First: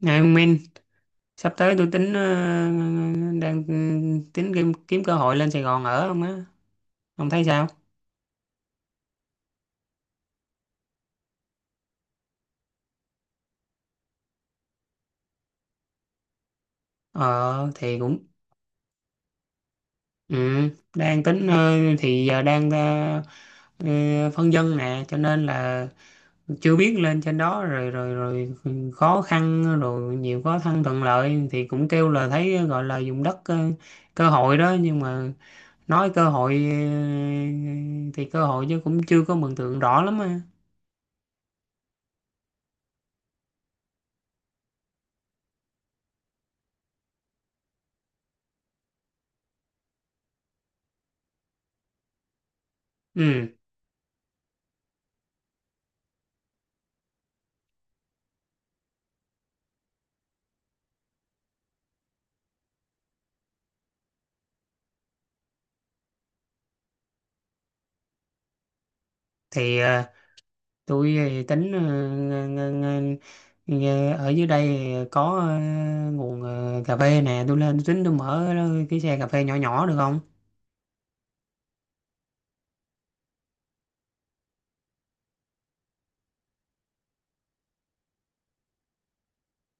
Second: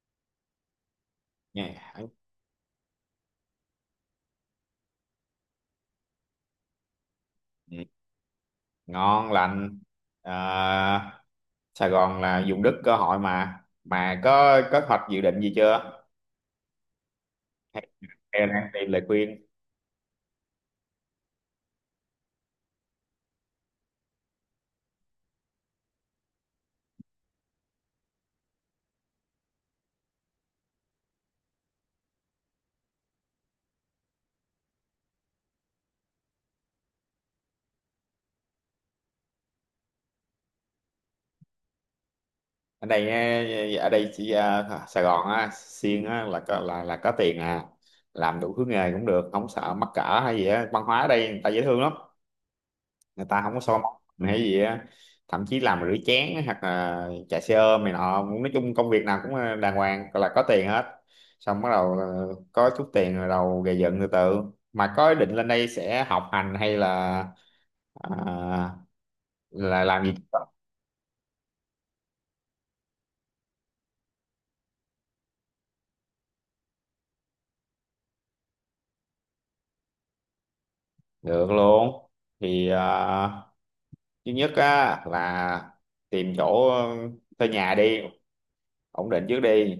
Này ông Minh, sắp Nghe tới tôi hẳn. tính đang tính kiếm cơ hội lên Sài Gòn ở không á. Ông thấy sao? Ừ, ngon lành à, Sài Gòn là vùng đất cơ hội, mà có hoạch dự định gì chưa, Ờ hay thì cũng hay đang tìm lời khuyên? ừ, đang tính thì giờ đang ờ, phân vân nè, cho nên là chưa biết lên trên đó rồi rồi rồi khó khăn rồi nhiều khó khăn thuận lợi thì cũng kêu là thấy gọi là dùng đất cơ hội đó, nhưng mà nói cơ hội thì cơ hội chứ cũng chưa có mường tượng rõ lắm á. Ở đây chỉ Sài Gòn á, Xiên á, là có, là có tiền à. Làm đủ thứ nghề cũng được, không sợ mắc cỡ hay gì á. Văn hóa ở đây người ta dễ thương lắm, người ta Ừ, không có so móc mình hay gì á. Thậm chí làm rửa chén hoặc là chạy xe ôm này nọ, nói chung công việc nào cũng đàng hoàng, gọi là có tiền hết. Xong bắt đầu có chút tiền rồi đầu gầy dựng từ từ. Mà có ý định lên đây sẽ học hành hay là ờ, thì là làm gì? tôi thì tính ng- ng- ở dưới đây thì có nguồn cà phê nè, tôi lên tính tôi mở cái xe cà phê nhỏ nhỏ được không? Được luôn. Thì thứ nhất á là tìm chỗ thuê nhà đi, ổn định trước đi,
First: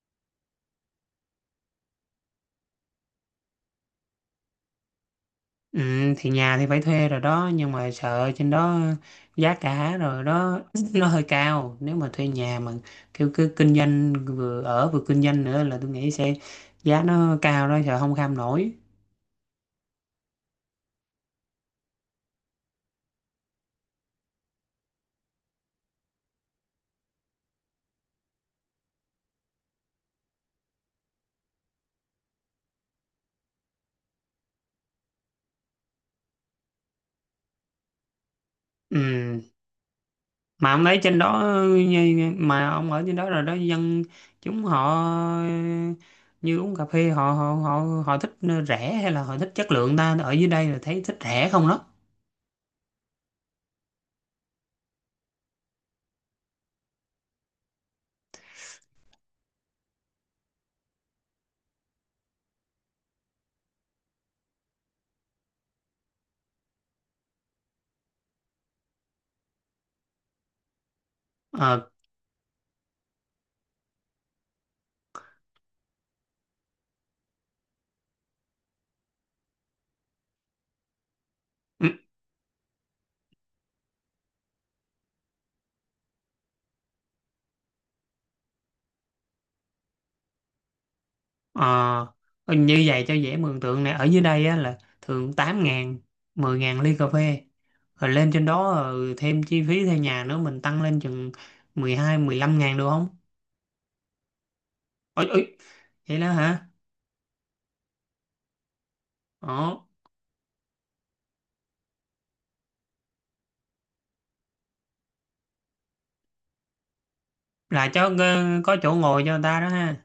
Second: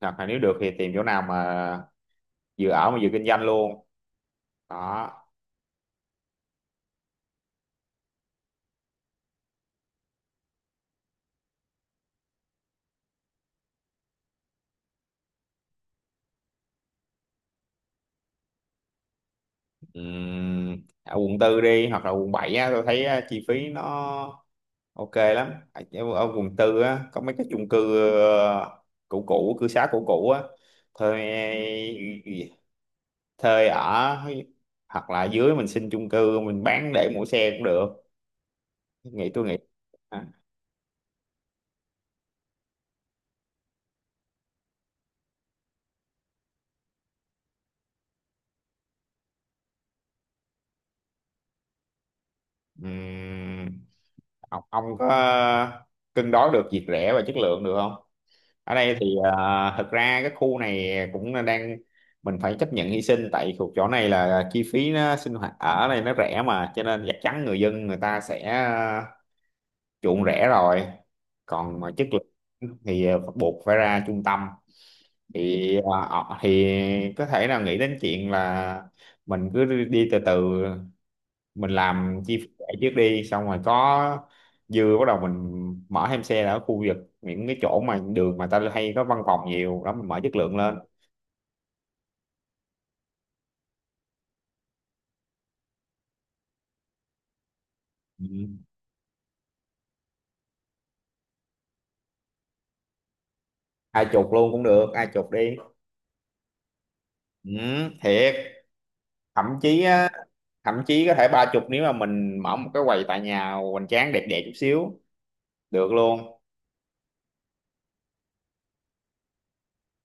hoặc là nếu được thì tìm chỗ nào mà vừa ở mà vừa kinh doanh luôn đó. Ừ, thì nhà thì phải thuê rồi đó, nhưng mà sợ trên đó giá cả rồi đó nó hơi cao, nếu mà thuê nhà mà kiểu cứ kinh doanh, vừa ở vừa kinh doanh nữa là tôi nghĩ sẽ giá nó cao đó, sợ không kham nổi. Ở quận tư đi hoặc là quận 7 á, tôi thấy á, chi phí nó ok lắm. Ở, ở quận tư á có mấy cái chung cư cũ cũ, cư xá cũ cũ á. Thuê, ừ, thuê ở, hoặc là dưới mình xin chung cư mình bán để mua xe cũng được. nghĩ Ừ, tôi nghĩ à, mà ông lấy trên đó mà ông ở trên đó rồi đó, dân chúng họ như uống cà phê họ họ họ họ thích rẻ hay là họ thích chất lượng ta? Ở dưới đây là thấy thích rẻ không đó. ừm, ông có cân đối được việc rẻ và chất lượng được không? Ở đây thì thực ra cái khu này cũng là đang, mình phải chấp nhận hy sinh tại thuộc chỗ này là chi phí nó sinh hoạt ở đây nó rẻ, mà cho nên chắc chắn người dân người ta sẽ uh, chuộng rẻ rồi. Còn Ờ, mà chất lượng thì buộc phải ra trung tâm. Thì thì có thể là nghĩ đến chuyện là mình cứ đi từ từ, mình ừ, làm chi phí lẻ trước đi, xong rồi có dư bắt đầu mình mở thêm xe ở khu vực những cái chỗ mà đường mà ta hay có văn phòng nhiều đó, mình mở chất lượng lên. ờ, như vậy cho dễ mường tượng nè. Ở dưới đây á, là thường 8.000 10.000 ly cà phê, rồi lên trên Ừ. đó thêm chi phí thuê nhà nữa mình tăng lên chừng 12, 15.000 được không? Ai chục luôn cũng được, ai Ôi, chục ôi, đi. vậy đó hả? Ừ, thiệt. Thậm Ồ, chí á, thậm chí có thể ba chục nếu mà mình mở một cái quầy tại nhà hoành tráng, đẹp đẹp chút xíu, được luôn. là cho có chỗ ngồi cho người ta đó ha?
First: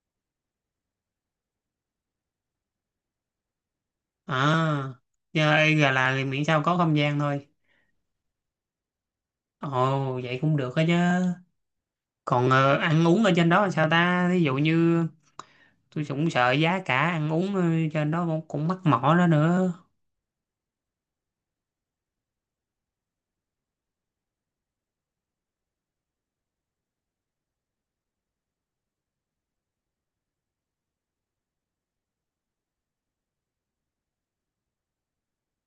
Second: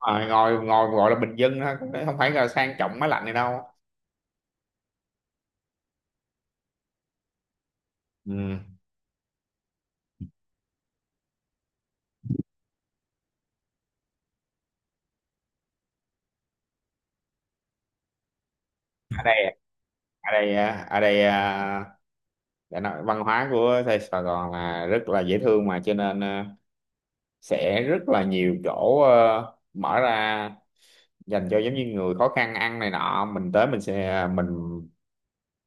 À, ngồi ngồi gọi là bình dân thôi, cũng không phải là sang trọng máy lạnh này đâu. À, chơi gà là thì miễn sao có không gian thôi. Ừ. Ồ, vậy cũng được đó chứ. Còn ăn uống ở trên đó là sao ta? Ví dụ như tôi cũng sợ giá cả ăn uống trên đó cũng mắc mỏ đó nữa. Ở đây, để nói, văn hóa của Sài Sài Gòn là rất là dễ thương, mà cho nên sẽ rất là nhiều chỗ mở ra dành cho giống như người khó khăn ăn này nọ, mình tới mình sẽ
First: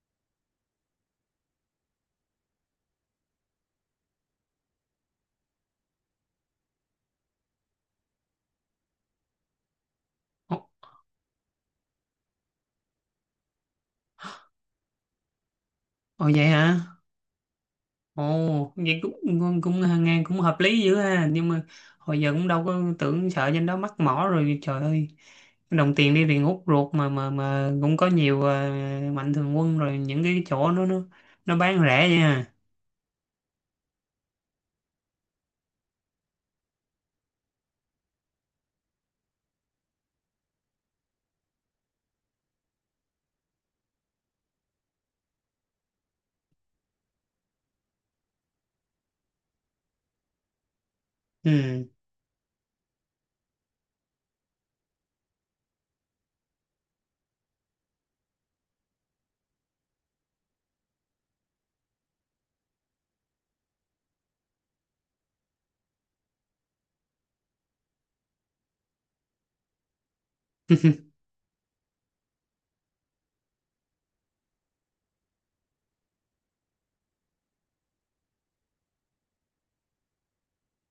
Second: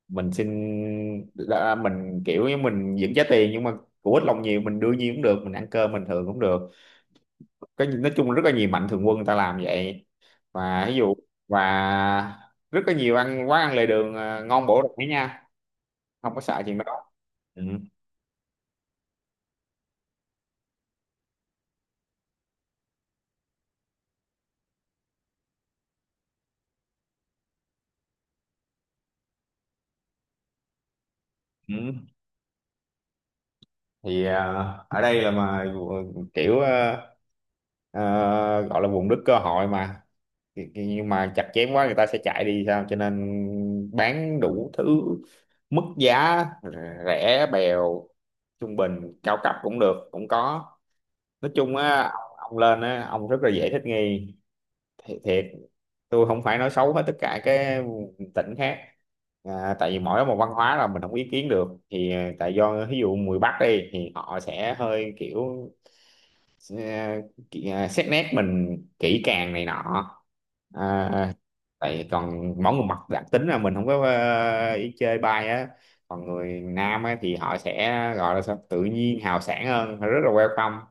mình xin, là mình kiểu như mình vẫn trả tiền nhưng mà của ít lòng nhiều, mình đưa nhiêu cũng được, mình ăn cơm bình thường cũng được. Cái nói chung là rất là nhiều mạnh thường quân người ta làm vậy. Ồ, Và ví dụ và rất là nhiều ăn quán ăn lề đường ngon bổ rẻ nha. ồ, Không có vậy sợ chuyện hả? đó. Ừ. Ồ, vậy cũng cũng, cũng nghe cũng hợp lý dữ ha. Nhưng mà hồi giờ cũng đâu có tưởng, sợ trên đó mắc mỏ rồi. Trời ơi, đồng tiền đi tiền hút ruột, mà cũng có nhiều mạnh thường quân rồi những cái chỗ nó bán Ừ, rẻ vậy ha. thì ở đây là mà kiểu à, gọi là vùng đất cơ hội mà. Thì nhưng mà chặt chém quá người ta sẽ chạy đi sao, cho nên bán đủ thứ mức giá, rẻ bèo, trung bình, cao cấp cũng được, cũng có. Nói chung Ừ. á ông lên á, ông rất là dễ thích nghi. Thiệt, tôi không phải nói xấu hết tất cả cái tỉnh khác tại vì mỗi một văn hóa là mình không ý kiến được, thì tại do ví dụ người Bắc đi thì họ sẽ hơi kiểu à, xét nét mình kỹ càng này nọ, à, tại còn mỗi người mặt đặc tính là mình không có ý chơi bay á. Còn người Nam á, thì họ sẽ gọi là sao, tự nhiên hào sảng hơn, rất là welcome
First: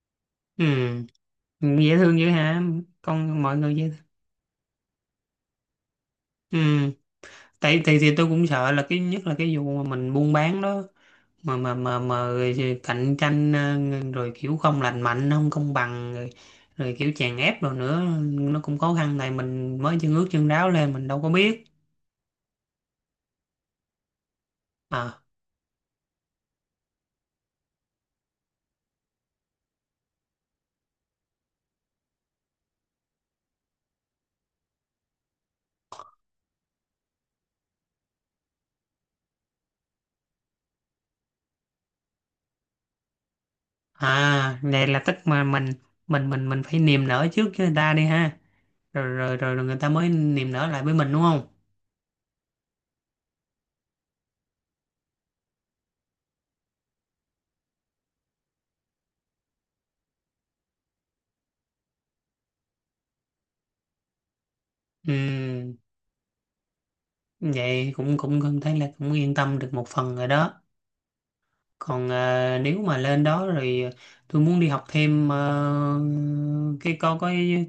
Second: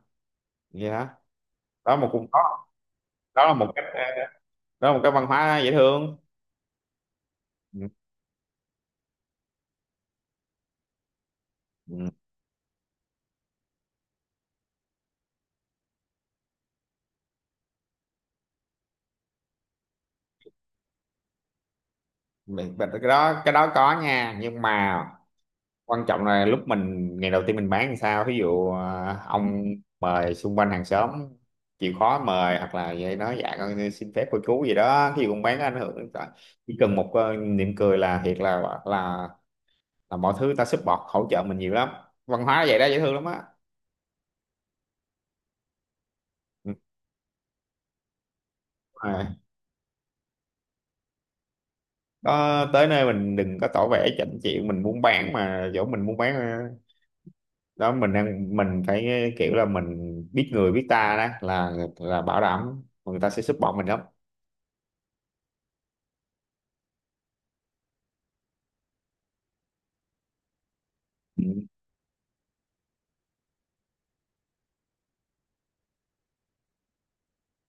Ừ, như đó. dễ Đó là một, thương cũng dữ có, hả, con đó là mọi một người cách dễ thương. Đó là một cái văn hóa dễ thương. Ừ, tại Ừ. thì tôi cũng sợ là cái nhất là cái vụ mà mình buôn bán đó, mà mà Ừ, mà mà rồi cạnh tranh rồi kiểu không lành mạnh, không công bằng rồi, rồi kiểu chèn ép rồi nữa, nó cũng khó khăn này, mình mới chân ướt chân ráo lên mình đâu có biết. vậy cái đó có nha, nhưng mà À, quan trọng là lúc mình ngày đầu tiên mình bán thì sao, ví dụ ông mời xung quanh hàng xóm, chịu khó mời, hoặc là vậy nói dạ con xin phép cô chú gì đó, ví dụ con bán có ảnh hưởng đến cả-, chỉ cần một niệm cười là thiệt, là là mọi thứ ta support hỗ trợ mình nhiều lắm. Văn hóa vậy đó, dễ thương lắm á. Này là tức mà mình Ừ, đúng. phải niềm nở trước với người ta đi ha, rồi người ta mới niềm nở lại với mình đúng không? Đó, tới nơi mình đừng có tỏ vẻ chảnh chịu, mình muốn bán mà, dẫu mình muốn bán đó, mình đang mình phải kiểu là mình biết người biết ta, đó là bảo đảm người ta sẽ support mình lắm. Ừ, vậy cũng cũng cũng thấy là cũng yên tâm được một phần rồi đó. Ừ. Còn nếu mà lên đó rồi tôi muốn đi học thêm cái có cái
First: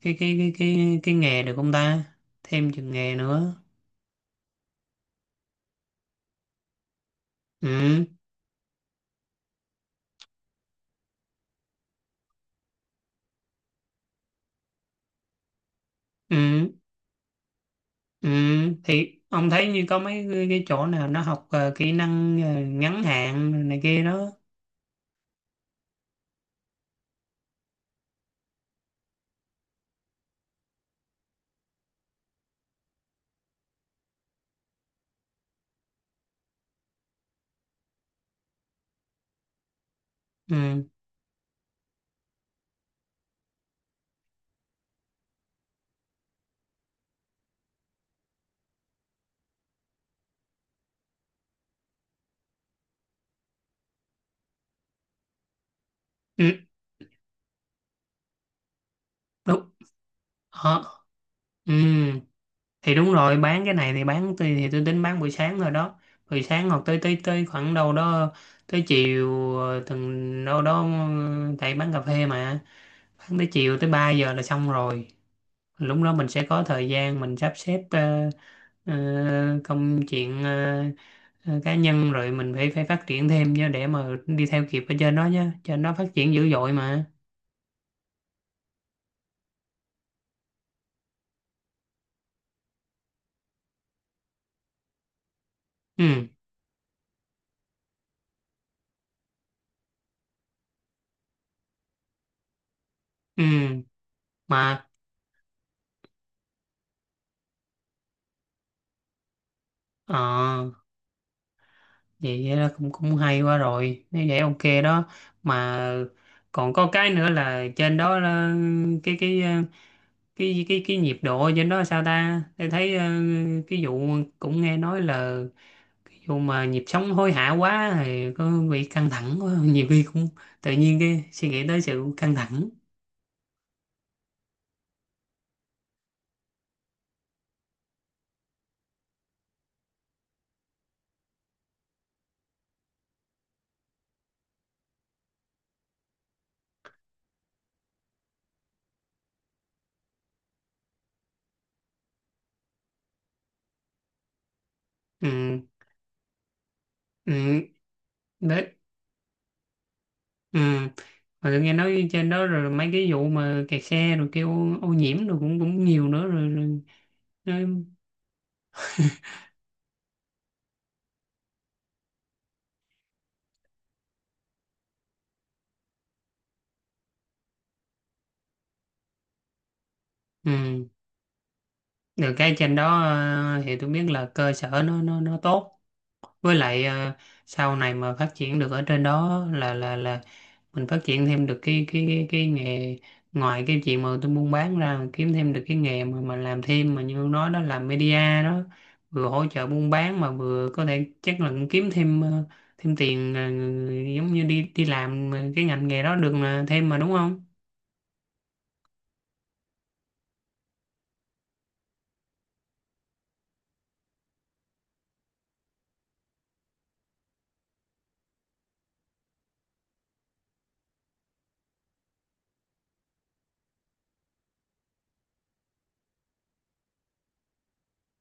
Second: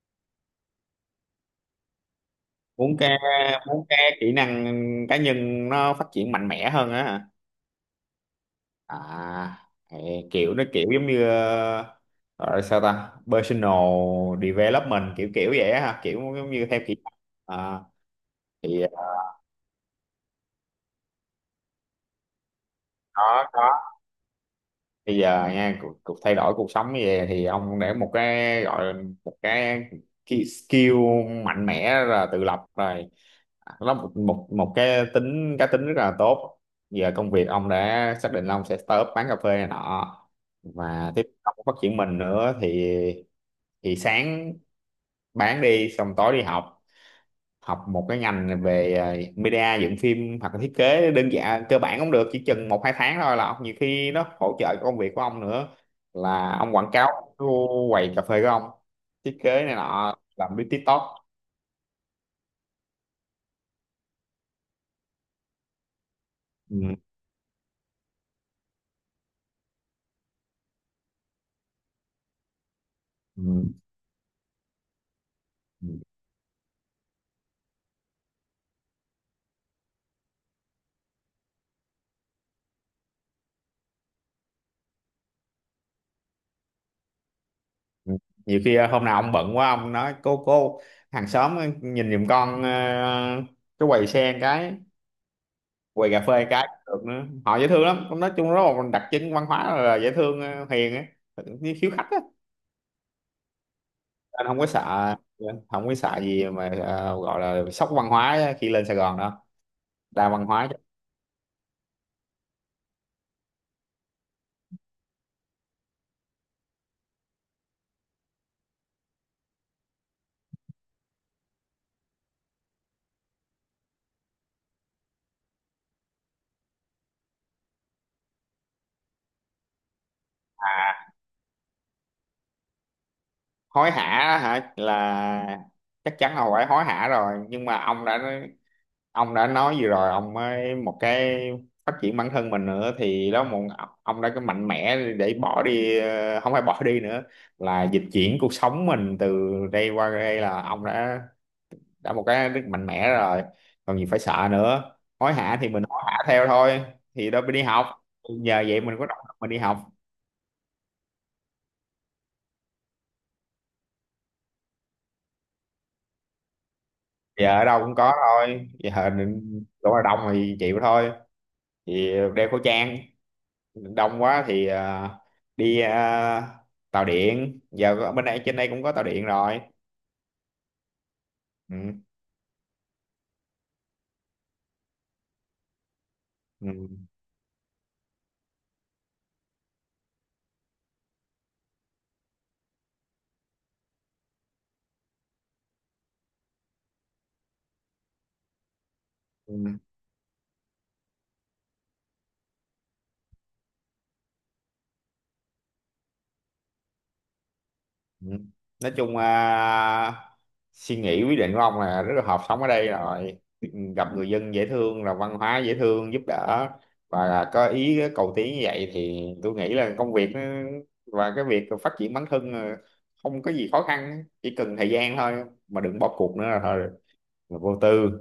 cái cái cái cái cái nghề được không ta, thêm chừng muốn cái nghề nữa? muốn cái kỹ năng cá nhân nó phát triển mạnh mẽ hơn á hả? Ừ, À, ê, kiểu nó kiểu giống như gọi là sao ta, personal development, kiểu kiểu vậy á hả, kiểu giống như ừ, theo kỹ năng. à, ừ. thì Thì ông thấy như có mấy cái chỗ nào nó học kỹ năng ngắn hạn này đó, kia đó? bây giờ nha, cuộc thay đổi cuộc sống như vậy thì ông để một cái gọi là một cái skill mạnh mẽ là tự lập rồi, nó một một một cái tính, cá tính rất là tốt. Giờ công việc ông đã xác định là ông sẽ start up bán cà phê này nọ, Ừ, và tiếp tục phát triển mình nữa, thì sáng bán đi, xong tối đi học, học một cái ngành về media dựng phim hoặc là thiết kế đơn giản cơ bản cũng được, chỉ chừng một hai tháng thôi, là ông nhiều khi nó hỗ trợ công việc của ông nữa, ừ, là ông quảng cáo cái quầy cà phê của ông, thiết kế đúng. này nọ làm biết Ờ, TikTok. ừ, thì đúng rồi, bán cái này thì bán, tôi thì tôi tính bán buổi sáng rồi đó, buổi sáng hoặc Ừ. tới tới tới khoảng đâu đó tới chiều, từng đâu đó tại bán cà phê mà, bán Ừ. tới chiều tới 3 giờ là xong rồi. Ừ. Lúc đó mình sẽ có thời gian mình sắp xếp công chuyện cá nhân, rồi mình phải phải phát triển thêm chứ, để mà đi theo kịp ở trên đó chứ, trên đó phát triển dữ dội mà. Ừ. Nhiều khi hôm nào ông bận quá ông nói cô hàng xóm nhìn giùm con cái quầy sen, cái quầy cà Ừ, phê cái cũng được nữa, họ dễ thương lắm. Nói chung rất là một đặc trưng văn hóa là dễ thương hiền á, khiếu khách á. ừ. Anh không có Mà sợ, không có sợ gì mà gọi là sốc văn hóa khi lên Sài Gòn đó. ờ, Đa văn hóa chứ. vậy là cũng cũng hay quá rồi, nếu vậy ok đó. Mà còn có cái nữa là trên đó là cái ờ, cái nhiệt độ trên đó sao ta? Tôi thấy cái vụ cũng nghe nói là cái vụ mà nhịp sống hối hả quá thì có bị căng thẳng quá nhiều khi cũng tự nhiên cái suy nghĩ tới sự căng thẳng. Hối hả hả là chắc chắn là phải hối hả rồi, nhưng mà ông đã nói gì rồi, ông mới một cái phát triển bản thân mình nữa, thì đó một, ông đã cái mạnh mẽ để bỏ đi không phải bỏ đi nữa, là dịch chuyển cuộc sống mình từ đây qua đây, là ông đã một cái rất mạnh mẽ rồi, còn gì phải sợ nữa. Ừ, Hối hả thì mình hối hả theo thôi, thì đâu mình đi ừ, học, nhờ đấy, vậy mình có động lực mình đi học. ừ. Mà tôi nghe nói trên đó rồi mấy cái vụ mà kẹt xe rồi kêu ô nhiễm rồi cũng cũng nhiều nữa rồi, rồi, Giờ ở đâu rồi cũng có thôi giờ, chỗ nào đông thì chịu thôi, thì đeo khẩu trang, đông quá thì đi tàu điện, giờ ở bên đây trên đây cũng có tàu điện rồi. Ừ. Ừ, Được cái trên đó thì tôi biết là cơ sở nó tốt. Với ừ, lại sau này mà phát triển được ở trên đó là mình phát triển thêm được cái nghề, ngoài cái chuyện mà tôi buôn bán ra, kiếm thêm được cái nghề mà làm thêm, mà như ông nói đó, làm media đó, vừa hỗ trợ ừ, buôn bán mà vừa có thể chắc là cũng kiếm thêm thêm tiền giống như đi đi làm cái ngành nghề đó được là thêm mà, đúng không? ừ. Nói chung suy nghĩ quyết định của ông là rất là hợp, sống ở đây rồi gặp người dân dễ thương, là văn hóa dễ thương giúp đỡ, và là có ý cầu tiến như vậy thì tôi nghĩ là và cái việc phát triển bản thân là không có gì khó khăn, chỉ cần thời gian thôi mà đừng bỏ cuộc nữa là thôi, là vô tư.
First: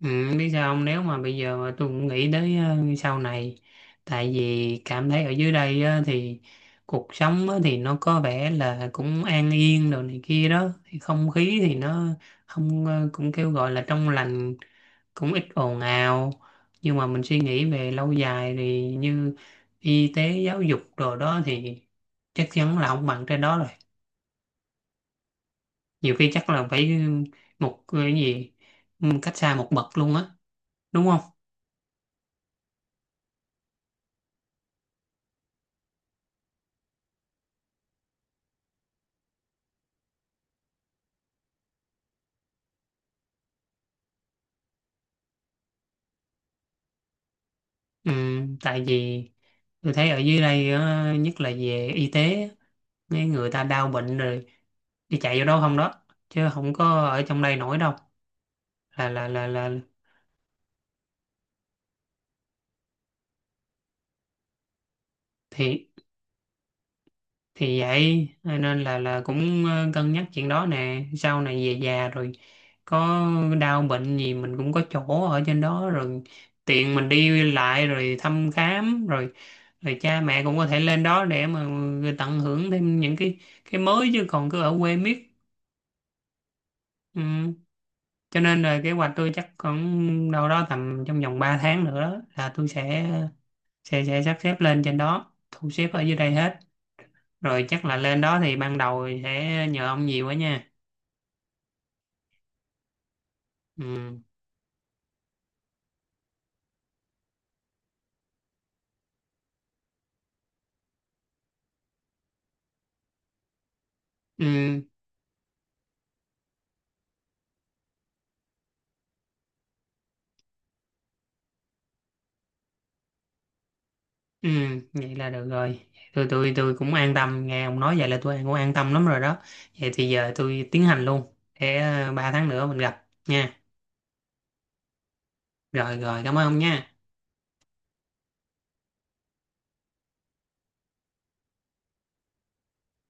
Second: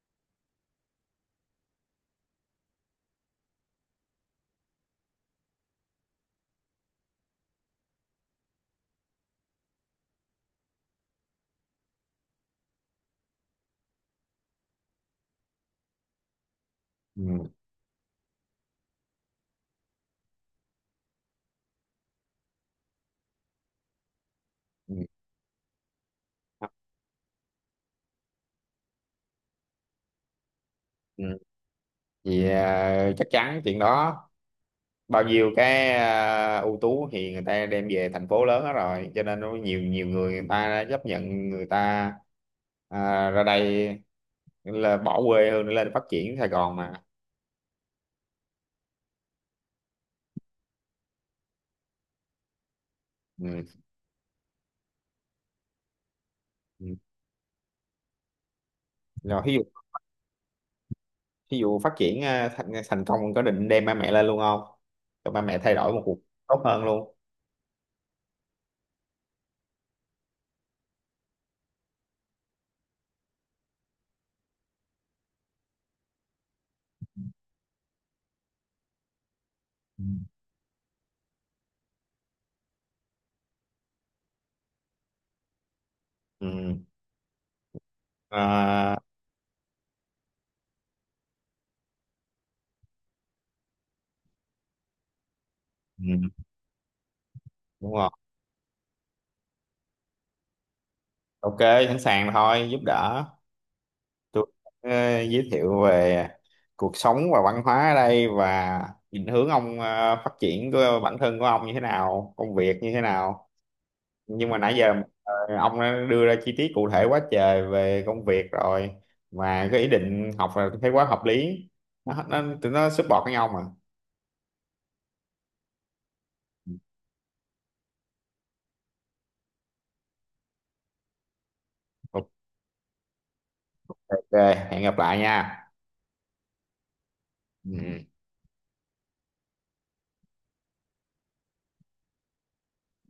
Ừ, biết sao không, nếu mà bây giờ mà tôi cũng nghĩ tới sau này, tại vì cảm thấy ở dưới đây á, thì cuộc sống á, thì nó có vẻ là cũng an yên đồ này kia đó, thì không khí thì nó không cũng kêu gọi là trong lành, cũng ít ồn ào, nhưng mà mình suy Ừ. nghĩ về lâu dài thì như y tế, giáo dục đồ đó thì chắc chắn là không bằng trên đó rồi, Ừ. nhiều khi chắc là phải một cái gì cách xa một bậc luôn á, đúng không? Ừ, thì chắc chắn chuyện đó, bao nhiêu cái ưu tú thì người ta đem về thành phố lớn hết rồi, cho nên nó nhiều, nhiều người người ta chấp nhận, người ta ra đây là bỏ quê hương để lên phát triển Sài Gòn mà. Ừ, tại vì tôi thấy ở dưới đây á, nhất là về y tế á, mấy người ta Ừ. đau bệnh rồi đi chạy vô đâu không đó, chứ không Ừ. có ở trong đây nổi đâu, là là Rồi là ví dụ, là ví dụ phát triển thành công, có định đem ba mẹ lên luôn không, cho ba mẹ thay thì đổi một cuộc tốt hơn luôn. thì vậy nên là cũng cân nhắc chuyện đó nè, sau này về già rồi có đau bệnh gì mình cũng có chỗ ở trên đó rồi, tiện mình đi lại rồi thăm khám rồi, rồi Ừ. cha mẹ cũng có thể lên đó để mà ừ, tận hưởng thêm những cái mới chứ, còn cứ ở quê miết. Ừ. Ừ. Cho nên là kế À, hoạch tôi chắc khoảng đâu đó tầm trong vòng 3 tháng nữa đó, là tôi sẽ sắp xếp lên trên đó, thu xếp ở dưới ừ. đây hết. Rồi chắc Đúng là rồi, lên đó thì ban đầu sẽ nhờ ông nhiều quá nha. ok, sẵn sàng thôi, giúp đỡ. Ừ. Tôi ờ, giới thiệu về cuộc sống và văn hóa ở đây, và định hướng ông phát triển của bản thân của ông như thế nào, công việc như thế nào, nhưng mà nãy Ừ. giờ ờ, ông đã đưa ra chi tiết cụ thể quá trời về công việc rồi, mà cái ý định học là thấy quá hợp lý, nó tụi nó support với nhau mà. Ừ. Vậy là được rồi. Tôi cũng an tâm, nghe ông nói vậy là tôi cũng an tâm lắm rồi đó. Vậy thì giờ tôi tiến hành luôn. Để Ok, 3 tháng nữa mình gặp nha. ok, hẹn gặp lại nha. Rồi rồi cảm ơn ông nha. Ừ.